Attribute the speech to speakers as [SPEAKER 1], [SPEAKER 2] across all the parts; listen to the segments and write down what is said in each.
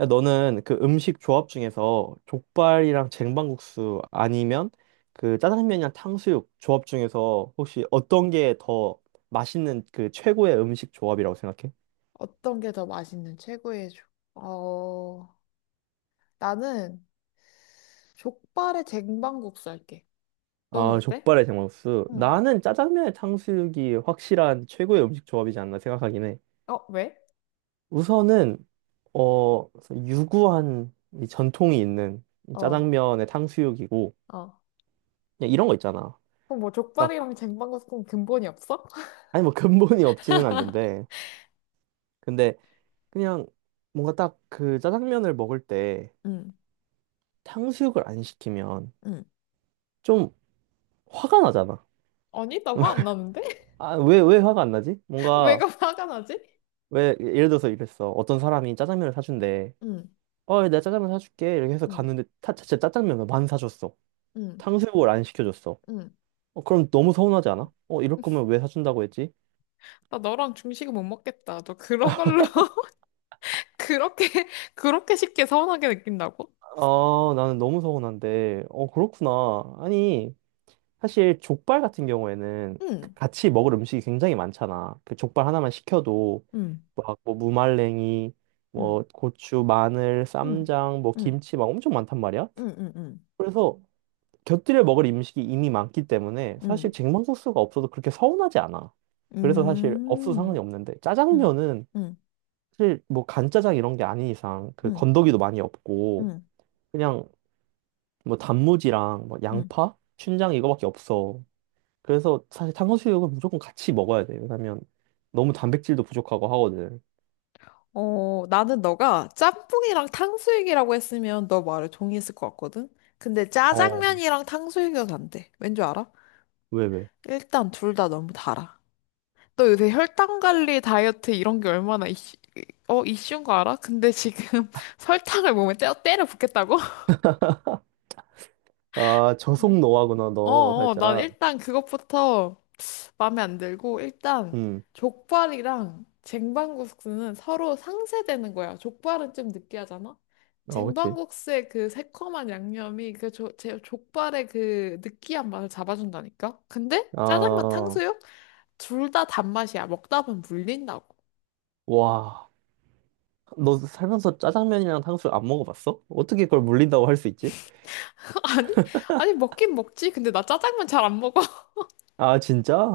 [SPEAKER 1] 야, 너는 그 음식 조합 중에서 족발이랑 쟁반국수 아니면 그 짜장면이랑 탕수육 조합 중에서 혹시 어떤 게 더 맛있는 그 최고의 음식 조합이라고 생각해?
[SPEAKER 2] 어떤 게 더 맛있는 최고의 족? 어, 나는 족발에 쟁반국수 할게. 너는
[SPEAKER 1] 아,
[SPEAKER 2] 어때?
[SPEAKER 1] 족발에 쟁반국수.
[SPEAKER 2] 응.
[SPEAKER 1] 나는 짜장면에 탕수육이 확실한 최고의 음식 조합이지 않나 생각하긴 해.
[SPEAKER 2] 어, 왜?
[SPEAKER 1] 우선은 어 유구한 이 전통이 있는 이
[SPEAKER 2] 어,
[SPEAKER 1] 짜장면에 탕수육이고,
[SPEAKER 2] 어.
[SPEAKER 1] 그냥 이런 거 있잖아.
[SPEAKER 2] 그럼 뭐
[SPEAKER 1] 딱
[SPEAKER 2] 족발이랑 쟁반국수 그럼 근본이 없어?
[SPEAKER 1] 아니 뭐 근본이 없지는 않는데, 근데 그냥 뭔가 딱 그 짜장면을 먹을 때
[SPEAKER 2] 응,
[SPEAKER 1] 탕수육을 안 시키면
[SPEAKER 2] 응,
[SPEAKER 1] 좀 화가 나잖아.
[SPEAKER 2] 아니, 나 화 안 나는데?
[SPEAKER 1] 아, 왜, 왜 화가 안 나지? 뭔가,
[SPEAKER 2] 왜가 화가 나지?
[SPEAKER 1] 왜, 예를 들어서 이랬어. 어떤 사람이 짜장면을 사준대.
[SPEAKER 2] 응,
[SPEAKER 1] 어, 내가 짜장면 사줄게. 이렇게 해서
[SPEAKER 2] 응,
[SPEAKER 1] 갔는데, 타, 진짜 짜장면을 만 사줬어.
[SPEAKER 2] 응,
[SPEAKER 1] 탕수육을 안 시켜줬어.
[SPEAKER 2] 응.
[SPEAKER 1] 어, 그럼 너무 서운하지 않아? 어, 이럴 거면 왜 사준다고 했지?
[SPEAKER 2] 나 너랑 중식은 못 먹겠다. 너 그런 걸로 그렇게 그렇게 쉽게 서운하게 느낀다고?
[SPEAKER 1] 아, 나는 너무 서운한데. 어, 그렇구나. 아니, 사실 족발 같은 경우에는 그
[SPEAKER 2] 응,
[SPEAKER 1] 같이 먹을 음식이 굉장히 많잖아. 그 족발 하나만 시켜도
[SPEAKER 2] 응,
[SPEAKER 1] 막 뭐 무말랭이,
[SPEAKER 2] 응,
[SPEAKER 1] 뭐 고추, 마늘,
[SPEAKER 2] 응,
[SPEAKER 1] 쌈장, 뭐
[SPEAKER 2] 응,
[SPEAKER 1] 김치 막 엄청 많단 말이야.
[SPEAKER 2] 응, 응, 응,
[SPEAKER 1] 그래서 곁들여 먹을 음식이 이미 많기 때문에
[SPEAKER 2] 응.
[SPEAKER 1] 사실 쟁반국수가 없어도 그렇게 서운하지 않아. 그래서 사실 없어도
[SPEAKER 2] 음,
[SPEAKER 1] 상관이 없는데,
[SPEAKER 2] 음,
[SPEAKER 1] 짜장면은
[SPEAKER 2] 음,
[SPEAKER 1] 사실 뭐 간짜장 이런 게 아닌 이상 그
[SPEAKER 2] 음,
[SPEAKER 1] 건더기도 많이 없고
[SPEAKER 2] 음,
[SPEAKER 1] 그냥 뭐 단무지랑 뭐
[SPEAKER 2] 음.
[SPEAKER 1] 양파, 춘장 이거밖에 없어. 그래서 사실 탕수육은 무조건 같이 먹어야 돼. 왜냐면 너무 단백질도 부족하고 하거든.
[SPEAKER 2] 어, 나는 너가 짬뽕이랑 탕수육이라고 했으면 너 말을 동의했을 것 같거든? 근데
[SPEAKER 1] 어,
[SPEAKER 2] 짜장면이랑 탕수육은 안 돼. 왠 줄 알아?
[SPEAKER 1] 왜, 왜?
[SPEAKER 2] 일단 둘 다 너무 달아. 너 요새 혈당 관리, 다이어트 이런 게 얼마나 이슈인 거 알아? 근데 지금 설탕을 몸에 때려 붓겠다고?
[SPEAKER 1] 아, 저속 노화구나,
[SPEAKER 2] 어,
[SPEAKER 1] 너,
[SPEAKER 2] 어, 난
[SPEAKER 1] 살짝.
[SPEAKER 2] 일단 그것부터 마음에 안 들고 일단
[SPEAKER 1] 음,
[SPEAKER 2] 족발이랑 쟁반국수는 서로 상쇄되는 거야. 족발은 좀 느끼하잖아.
[SPEAKER 1] 어, 그치.
[SPEAKER 2] 쟁반국수의 그 새콤한 양념이 제 족발의 그 느끼한 맛을 잡아준다니까. 근데 짜장면
[SPEAKER 1] 아,
[SPEAKER 2] 탕수육 둘 다 단맛이야. 먹다 보면 물린다고.
[SPEAKER 1] 와. 너 살면서 짜장면이랑 탕수육 안 먹어봤어? 어떻게 그걸 물린다고 할 수 있지?
[SPEAKER 2] 아니 아니 먹긴 먹지. 근데 나 짜장면 잘 안 먹어.
[SPEAKER 1] 아,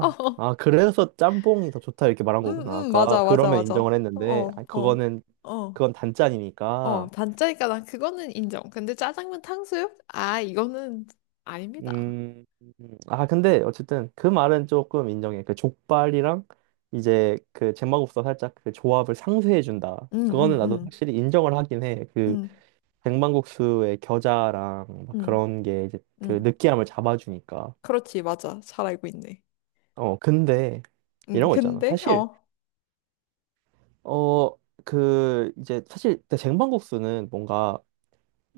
[SPEAKER 2] 어, 어.
[SPEAKER 1] 아, 그래서 짬뽕이 더 좋다, 이렇게 말한
[SPEAKER 2] 음,
[SPEAKER 1] 거구나. 아까
[SPEAKER 2] 맞아, 맞아,
[SPEAKER 1] 그러면
[SPEAKER 2] 맞아.
[SPEAKER 1] 인정을 했는데, 아,
[SPEAKER 2] 어, 어,
[SPEAKER 1] 그거는,
[SPEAKER 2] 어.
[SPEAKER 1] 그건
[SPEAKER 2] 어,
[SPEAKER 1] 단짠이니까.
[SPEAKER 2] 단짜니까 난 그거는 인정. 근데 짜장면 탕수육? 아, 이거는 아닙니다.
[SPEAKER 1] 음, 아, 근데 어쨌든 그 말은 조금 인정해. 그 족발이랑 이제 그제반국수 살짝 그 조합을 상쇄해 준다.
[SPEAKER 2] 응,
[SPEAKER 1] 그거는
[SPEAKER 2] 응,
[SPEAKER 1] 나도
[SPEAKER 2] 응,
[SPEAKER 1] 확실히 인정을 하긴 해. 그
[SPEAKER 2] 응,
[SPEAKER 1] 백만국수의 겨자랑 막
[SPEAKER 2] 응,
[SPEAKER 1] 그런 게 이제 그
[SPEAKER 2] 응.
[SPEAKER 1] 느끼함을 잡아주니까.
[SPEAKER 2] 그렇지, 맞아. 잘 알고 있네.
[SPEAKER 1] 어, 근데
[SPEAKER 2] 응,
[SPEAKER 1] 이런 거 있잖아.
[SPEAKER 2] 근데,
[SPEAKER 1] 사실
[SPEAKER 2] 어,
[SPEAKER 1] 어, 그 이제 사실 쟁반국수는 뭔가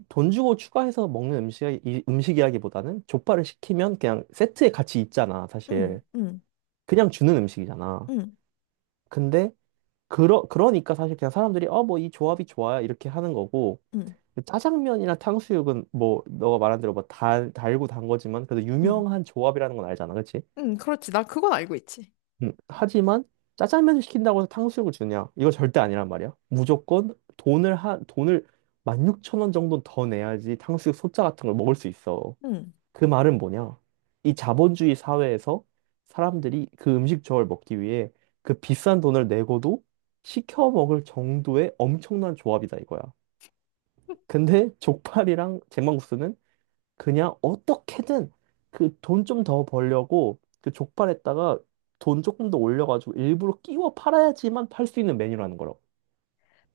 [SPEAKER 1] 돈 주고 추가해서 먹는 음식이라기보다는 족발을 시키면 그냥 세트에 같이 있잖아,
[SPEAKER 2] 응,
[SPEAKER 1] 사실.
[SPEAKER 2] 응,
[SPEAKER 1] 그냥 주는 음식이잖아.
[SPEAKER 2] 응,
[SPEAKER 1] 근데 그러니까 사실 그냥 사람들이 어 뭐 이 조합이 좋아요 이렇게 하는 거고,
[SPEAKER 2] 응,
[SPEAKER 1] 짜장면이나 탕수육은 뭐 너가 말한 대로 뭐 달고 단 거지만 그래도
[SPEAKER 2] 응,
[SPEAKER 1] 유명한 조합이라는 건 알잖아, 그치?
[SPEAKER 2] 응, 그렇지. 나 그건 알고 있지.
[SPEAKER 1] 하지만 짜장면을 시킨다고 해서 탕수육을 주냐? 이거 절대 아니란 말이야. 무조건 돈을 한 돈을 16,000원 정도 더 내야지 탕수육 소짜 같은 걸 먹을 수 있어.
[SPEAKER 2] 응.
[SPEAKER 1] 그 말은 뭐냐? 이 자본주의 사회에서 사람들이 그 음식 저을 먹기 위해 그 비싼 돈을 내고도 시켜 먹을 정도의 엄청난 조합이다 이거야. 근데 족발이랑 제망국수는 그냥 어떻게든 그 돈 좀 더 벌려고 그 족발에다가 돈 조금 더 올려가지고 일부러 끼워 팔아야지만 팔 수 있는 메뉴라는 거라고.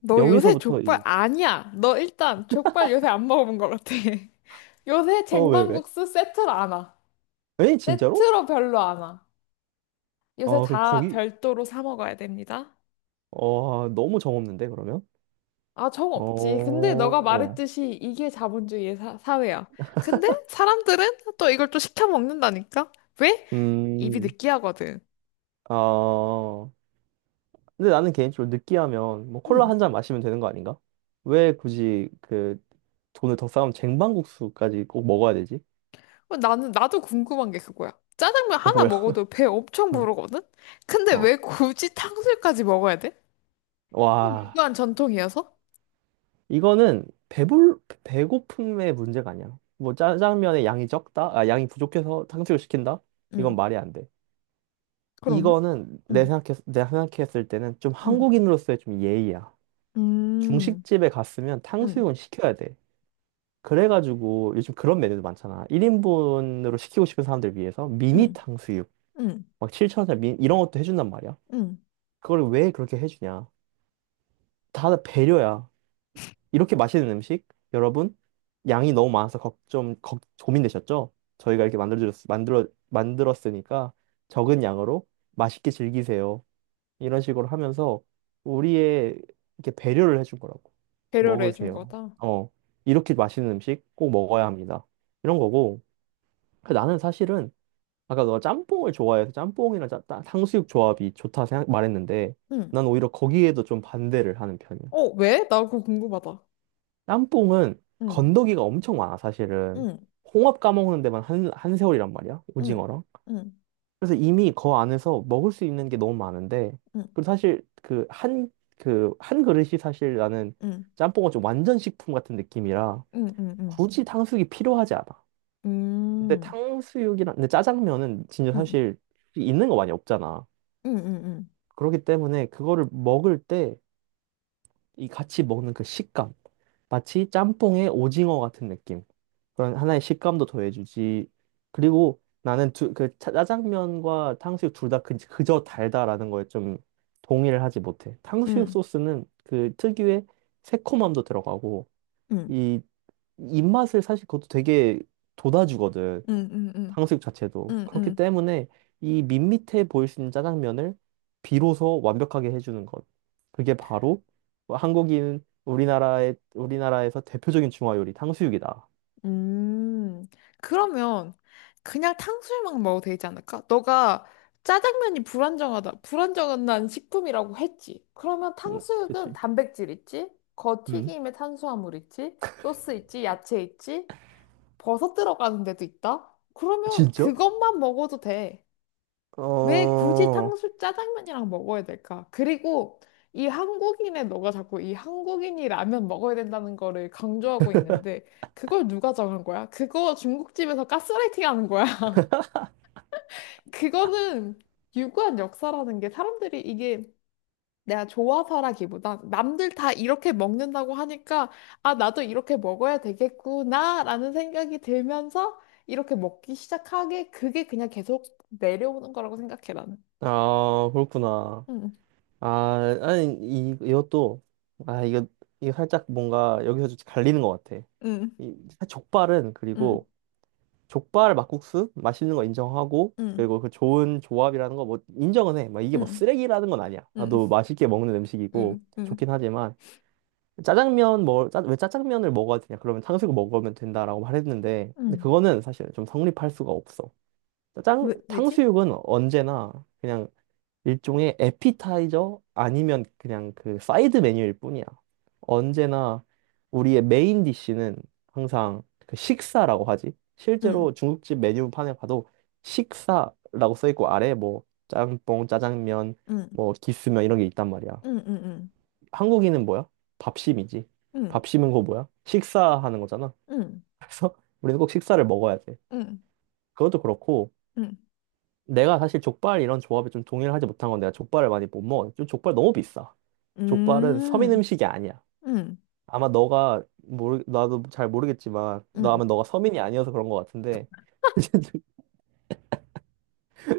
[SPEAKER 2] 너 요새
[SPEAKER 1] 여기서부터
[SPEAKER 2] 족발
[SPEAKER 1] 이,
[SPEAKER 2] 아니야. 너 일단 족발 요새 안 먹어본 것 같아. 요새
[SPEAKER 1] 어, 왜, 왜?
[SPEAKER 2] 쟁반국수 세트로 안 와.
[SPEAKER 1] 에? 진짜로?
[SPEAKER 2] 세트로 별로 안 와. 요새
[SPEAKER 1] 어, 그럼
[SPEAKER 2] 다
[SPEAKER 1] 거기,
[SPEAKER 2] 별도로 사 먹어야 됩니다.
[SPEAKER 1] 어, 너무 정없는데, 그러면?
[SPEAKER 2] 아, 정 없지. 근데 너가
[SPEAKER 1] 어,
[SPEAKER 2] 말했듯이 이게 자본주의의 사회야. 근데 사람들은 또 이걸 또 시켜 먹는다니까? 왜? 입이
[SPEAKER 1] 음,
[SPEAKER 2] 느끼하거든.
[SPEAKER 1] 아. 근데 나는 개인적으로 느끼하면 뭐 콜라
[SPEAKER 2] 응.
[SPEAKER 1] 한 잔 마시면 되는 거 아닌가? 왜 굳이 그 돈을 더 싸면 쟁반국수까지 꼭 먹어야 되지?
[SPEAKER 2] 나도 궁금한 게 그거야. 짜장면
[SPEAKER 1] 어,
[SPEAKER 2] 하나
[SPEAKER 1] 뭐야?
[SPEAKER 2] 먹어도 배 엄청 부르거든? 근데
[SPEAKER 1] 어.
[SPEAKER 2] 왜
[SPEAKER 1] 어.
[SPEAKER 2] 굳이 탕수육까지 먹어야 돼? 그냥
[SPEAKER 1] 와,
[SPEAKER 2] 유교한 전통이어서?
[SPEAKER 1] 이거는 배불 배고픔의 문제가 아니야. 뭐 짜장면의 양이 적다, 아 양이 부족해서 탕수육 시킨다? 이건
[SPEAKER 2] 응.
[SPEAKER 1] 말이 안 돼.
[SPEAKER 2] 그러면?
[SPEAKER 1] 이거는 내
[SPEAKER 2] 응,
[SPEAKER 1] 생각했 내가 생각했을 때는 좀
[SPEAKER 2] 응,
[SPEAKER 1] 한국인으로서의 좀 예의야.
[SPEAKER 2] 음,
[SPEAKER 1] 중식집에 갔으면
[SPEAKER 2] 응,
[SPEAKER 1] 탕수육은 시켜야 돼. 그래가지고 요즘 그런 메뉴도 많잖아. 1인분으로 시키고 싶은 사람들 위해서 미니
[SPEAKER 2] 응,
[SPEAKER 1] 탕수육,
[SPEAKER 2] 응,
[SPEAKER 1] 막 7,000원 미 이런 것도 해준단 말이야.
[SPEAKER 2] 응.
[SPEAKER 1] 그걸 왜 그렇게 해주냐? 다 배려야. 이렇게 맛있는 음식, 여러분, 양이 너무 많아서 고민되셨죠? 저희가 이렇게 만들었으니까 적은 양으로 맛있게 즐기세요. 이런 식으로 하면서 우리의 이렇게 배려를 해준 거라고.
[SPEAKER 2] 배려를 해준
[SPEAKER 1] 먹으세요.
[SPEAKER 2] 거다.
[SPEAKER 1] 어. 이렇게 맛있는 음식 꼭 먹어야 합니다. 이런 거고. 그 나는 사실은 아까 너가 짬뽕을 좋아해서 짬뽕이랑 탕수육 조합이 좋다 생각 말했는데,
[SPEAKER 2] 응.
[SPEAKER 1] 난 오히려 거기에도 좀 반대를 하는 편이야.
[SPEAKER 2] 어, 왜? 나 그거 궁금하다.
[SPEAKER 1] 짬뽕은
[SPEAKER 2] 응.
[SPEAKER 1] 건더기가 엄청 많아 사실은.
[SPEAKER 2] 응.
[SPEAKER 1] 홍합 까먹는 데만 한, 한 세월이란 말이야.
[SPEAKER 2] 응,
[SPEAKER 1] 오징어랑.
[SPEAKER 2] 응,
[SPEAKER 1] 그래서 이미 그 안에서 먹을 수 있는 게 너무 많은데,
[SPEAKER 2] 응,
[SPEAKER 1] 그리고 사실 그 한 그릇이 사실 나는
[SPEAKER 2] 응,
[SPEAKER 1] 짬뽕은 좀 완전 식품 같은 느낌이라
[SPEAKER 2] 응, 응, 응,
[SPEAKER 1] 굳이 탕수육이 필요하지 않아. 근데
[SPEAKER 2] 음,
[SPEAKER 1] 탕수육이랑 근데 짜장면은 진짜
[SPEAKER 2] 응, 응,
[SPEAKER 1] 사실 있는 거 많이 없잖아.
[SPEAKER 2] 응, 응,
[SPEAKER 1] 그렇기 때문에 그거를 먹을 때 이 같이 먹는 그 식감, 마치 짬뽕에 오징어 같은 느낌. 그런 하나의 식감도 더해주지. 그리고 나는 짜장면과 탕수육 둘 다 그저 달다라는 거에 좀 동의를 하지 못해. 탕수육
[SPEAKER 2] 응,
[SPEAKER 1] 소스는 그 특유의 새콤함도 들어가고
[SPEAKER 2] 응, 응,
[SPEAKER 1] 이 입맛을 사실 그것도 되게 돋아주거든.
[SPEAKER 2] 응, 응, 응.
[SPEAKER 1] 탕수육 자체도.
[SPEAKER 2] 응,
[SPEAKER 1] 그렇기
[SPEAKER 2] 응,
[SPEAKER 1] 때문에 이 밋밋해 보일 수 있는 짜장면을 비로소 완벽하게 해주는 것. 그게 바로 한국인 우리나라의 우리나라에서 대표적인 중화 요리 탕수육이다.
[SPEAKER 2] 음, 그러면 그냥 탕수육만 먹어도 되지 않을까? 너가 짜장면이 불안정하다, 불안정한 식품이라고 했지. 그러면
[SPEAKER 1] 음,
[SPEAKER 2] 탕수육은
[SPEAKER 1] 그치?
[SPEAKER 2] 단백질 있지?
[SPEAKER 1] 음.
[SPEAKER 2] 겉튀김에 탄수화물 있지? 소스 있지? 야채 있지? 버섯 들어가는 데도 있다? 그러면
[SPEAKER 1] 진짜?
[SPEAKER 2] 그것만 먹어도 돼. 왜 굳이
[SPEAKER 1] 어,
[SPEAKER 2] 탕수 짜장면이랑 먹어야 될까? 그리고 이 한국인의 너가 자꾸 이 한국인이 라면 먹어야 된다는 거를 강조하고 있는데 그걸 누가 정한 거야? 그거 중국집에서 가스라이팅 하는 거야? 그거는 유구한 역사라는 게 사람들이 이게 내가 좋아서라기보단 남들 다 이렇게 먹는다고 하니까 아 나도 이렇게 먹어야 되겠구나라는 생각이 들면서 이렇게 먹기 시작하게 그게 그냥 계속 내려오는 거라고 생각해 나는.
[SPEAKER 1] 아, 그렇구나.
[SPEAKER 2] 응,
[SPEAKER 1] 아, 아니, 이것도, 아, 이거 살짝 뭔가 여기서 좀 갈리는 것 같아.
[SPEAKER 2] 응,
[SPEAKER 1] 족발은
[SPEAKER 2] 응.
[SPEAKER 1] 그리고 족발 막국수 맛있는 거 인정하고
[SPEAKER 2] 응,
[SPEAKER 1] 그리고 그 좋은 조합이라는 거 뭐 인정은 해. 막 이게 뭐
[SPEAKER 2] 응,
[SPEAKER 1] 쓰레기라는 건 아니야.
[SPEAKER 2] 응,
[SPEAKER 1] 나도 맛있게 먹는 음식이고
[SPEAKER 2] 응, 응,
[SPEAKER 1] 좋긴 하지만, 왜 짜장면을 먹어야 되냐? 그러면 탕수육 먹으면 된다라고 말했는데, 근데
[SPEAKER 2] 응.
[SPEAKER 1] 그거는 사실 좀 성립할 수가 없어. 짜장
[SPEAKER 2] 왜, 왜지?
[SPEAKER 1] 탕수육은 언제나 그냥 일종의 에피타이저 아니면 그냥 그 사이드 메뉴일 뿐이야. 언제나 우리의 메인 디쉬는 항상 그 식사라고 하지.
[SPEAKER 2] 응,
[SPEAKER 1] 실제로 중국집 메뉴판에 봐도 식사라고 써 있고, 아래에 뭐 짬뽕, 짜장면,
[SPEAKER 2] 응,
[SPEAKER 1] 뭐 기스면 이런 게 있단 말이야.
[SPEAKER 2] 응, 응, 응,
[SPEAKER 1] 한국인은 뭐야? 밥심이지.
[SPEAKER 2] 응,
[SPEAKER 1] 밥심은 그거 뭐야? 식사하는 거잖아.
[SPEAKER 2] 응,
[SPEAKER 1] 그래서 우리는 꼭 식사를 먹어야 돼.
[SPEAKER 2] 응,
[SPEAKER 1] 그것도 그렇고,
[SPEAKER 2] 응,
[SPEAKER 1] 내가 사실 족발 이런 조합에 좀 동의를 하지 못한 건 내가 족발을 많이 못 먹어. 좀 족발 너무 비싸. 족발은 서민
[SPEAKER 2] 응,
[SPEAKER 1] 음식이 아니야.
[SPEAKER 2] 응.
[SPEAKER 1] 아마 너가 모르 나도 잘 모르겠지만 너
[SPEAKER 2] 응.
[SPEAKER 1] 아마 너가 서민이 아니어서 그런 것 같은데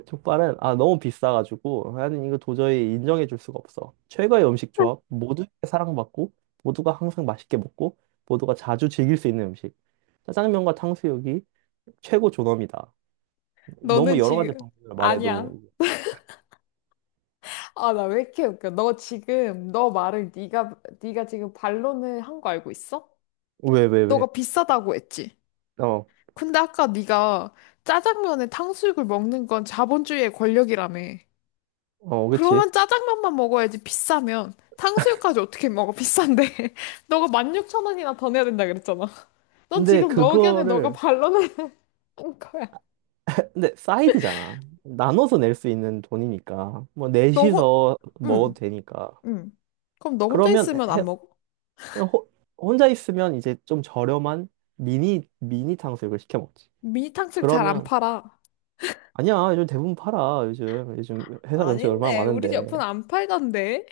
[SPEAKER 1] 족발은 아 너무 비싸가지고 나는 이거 도저히 인정해 줄 수가 없어. 최고의 음식 조합, 모두에게 사랑받고 모두가 항상 맛있게 먹고 모두가 자주 즐길 수 있는 음식. 짜장면과 탕수육이 최고 존엄이다.
[SPEAKER 2] 너는
[SPEAKER 1] 너무 여러
[SPEAKER 2] 지금
[SPEAKER 1] 가지 방법을 말해도.
[SPEAKER 2] 아니야. 아, 나 왜 이렇게 웃겨? 너 지금 너 말을 네가 네가 지금 반론을 한 거 알고 있어?
[SPEAKER 1] 왜,
[SPEAKER 2] 너가 비싸다고 했지.
[SPEAKER 1] 어,
[SPEAKER 2] 근데 아까 네가 짜장면에 탕수육을 먹는 건 자본주의의 권력이라며.
[SPEAKER 1] 어, 그렇
[SPEAKER 2] 그러면 짜장면만 먹어야지 비싸면 탕수육까지 어떻게 먹어 비싼데 너가 16,000원이나 더 내야 된다 그랬잖아 넌
[SPEAKER 1] 근데
[SPEAKER 2] 지금 너 의견에 너가
[SPEAKER 1] 그거를
[SPEAKER 2] 반론을 하는 거야
[SPEAKER 1] 근데 사이드잖아. 나눠서 낼 수 있는 돈이니까 뭐
[SPEAKER 2] 너 혼...
[SPEAKER 1] 넷이서 먹어도
[SPEAKER 2] 응,
[SPEAKER 1] 되니까.
[SPEAKER 2] 응. 그럼 너 혼자
[SPEAKER 1] 그러면
[SPEAKER 2] 있으면
[SPEAKER 1] 해,
[SPEAKER 2] 안 먹어?
[SPEAKER 1] 그냥 호- 혼자 있으면 이제 좀 저렴한 미니 탕수육을 시켜 먹지.
[SPEAKER 2] 미니 탕수육 잘 안
[SPEAKER 1] 그러면
[SPEAKER 2] 팔아
[SPEAKER 1] 아니야 요즘 대부분 팔아. 요즘 회사 근처에 얼마나
[SPEAKER 2] 아닌데 우리 집
[SPEAKER 1] 많은데.
[SPEAKER 2] 옆은 안 팔던데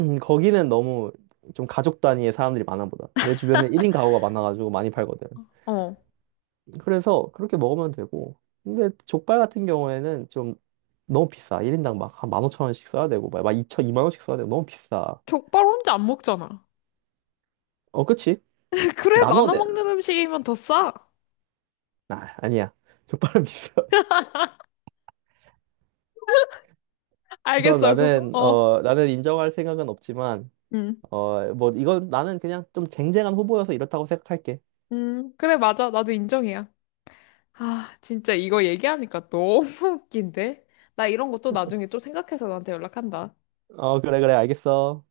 [SPEAKER 1] 거기는 너무 좀 가족 단위의 사람들이 많아 보다. 내 주변에 1인 가구가 많아가지고 많이 팔거든.
[SPEAKER 2] 어
[SPEAKER 1] 그래서 그렇게 먹으면 되고. 근데 족발 같은 경우에는 좀 너무 비싸. 1인당 막 한 15,000원씩 써야 되고, 막 2천, 2만 원씩 써야 되고, 너무 비싸.
[SPEAKER 2] 족발 혼자 안 먹잖아
[SPEAKER 1] 어, 그치?
[SPEAKER 2] 그래
[SPEAKER 1] 나눠
[SPEAKER 2] 나눠
[SPEAKER 1] 내.
[SPEAKER 2] 먹는 음식이면 더 싸
[SPEAKER 1] 아, 아니야. 족발은 비싸. 우선
[SPEAKER 2] 알겠어 그거
[SPEAKER 1] 나는,
[SPEAKER 2] 어
[SPEAKER 1] 어, 나는 인정할 생각은 없지만,
[SPEAKER 2] 응,
[SPEAKER 1] 어, 뭐, 이건 나는 그냥 좀 쟁쟁한 후보여서 이렇다고 생각할게.
[SPEAKER 2] 응. 그래 맞아 나도 인정이야 아, 진짜 이거 얘기하니까 너무 웃긴데? 나 이런 것도 나중에 또 생각해서 너한테 연락한다.
[SPEAKER 1] 어, 그래, 그래, 알겠어.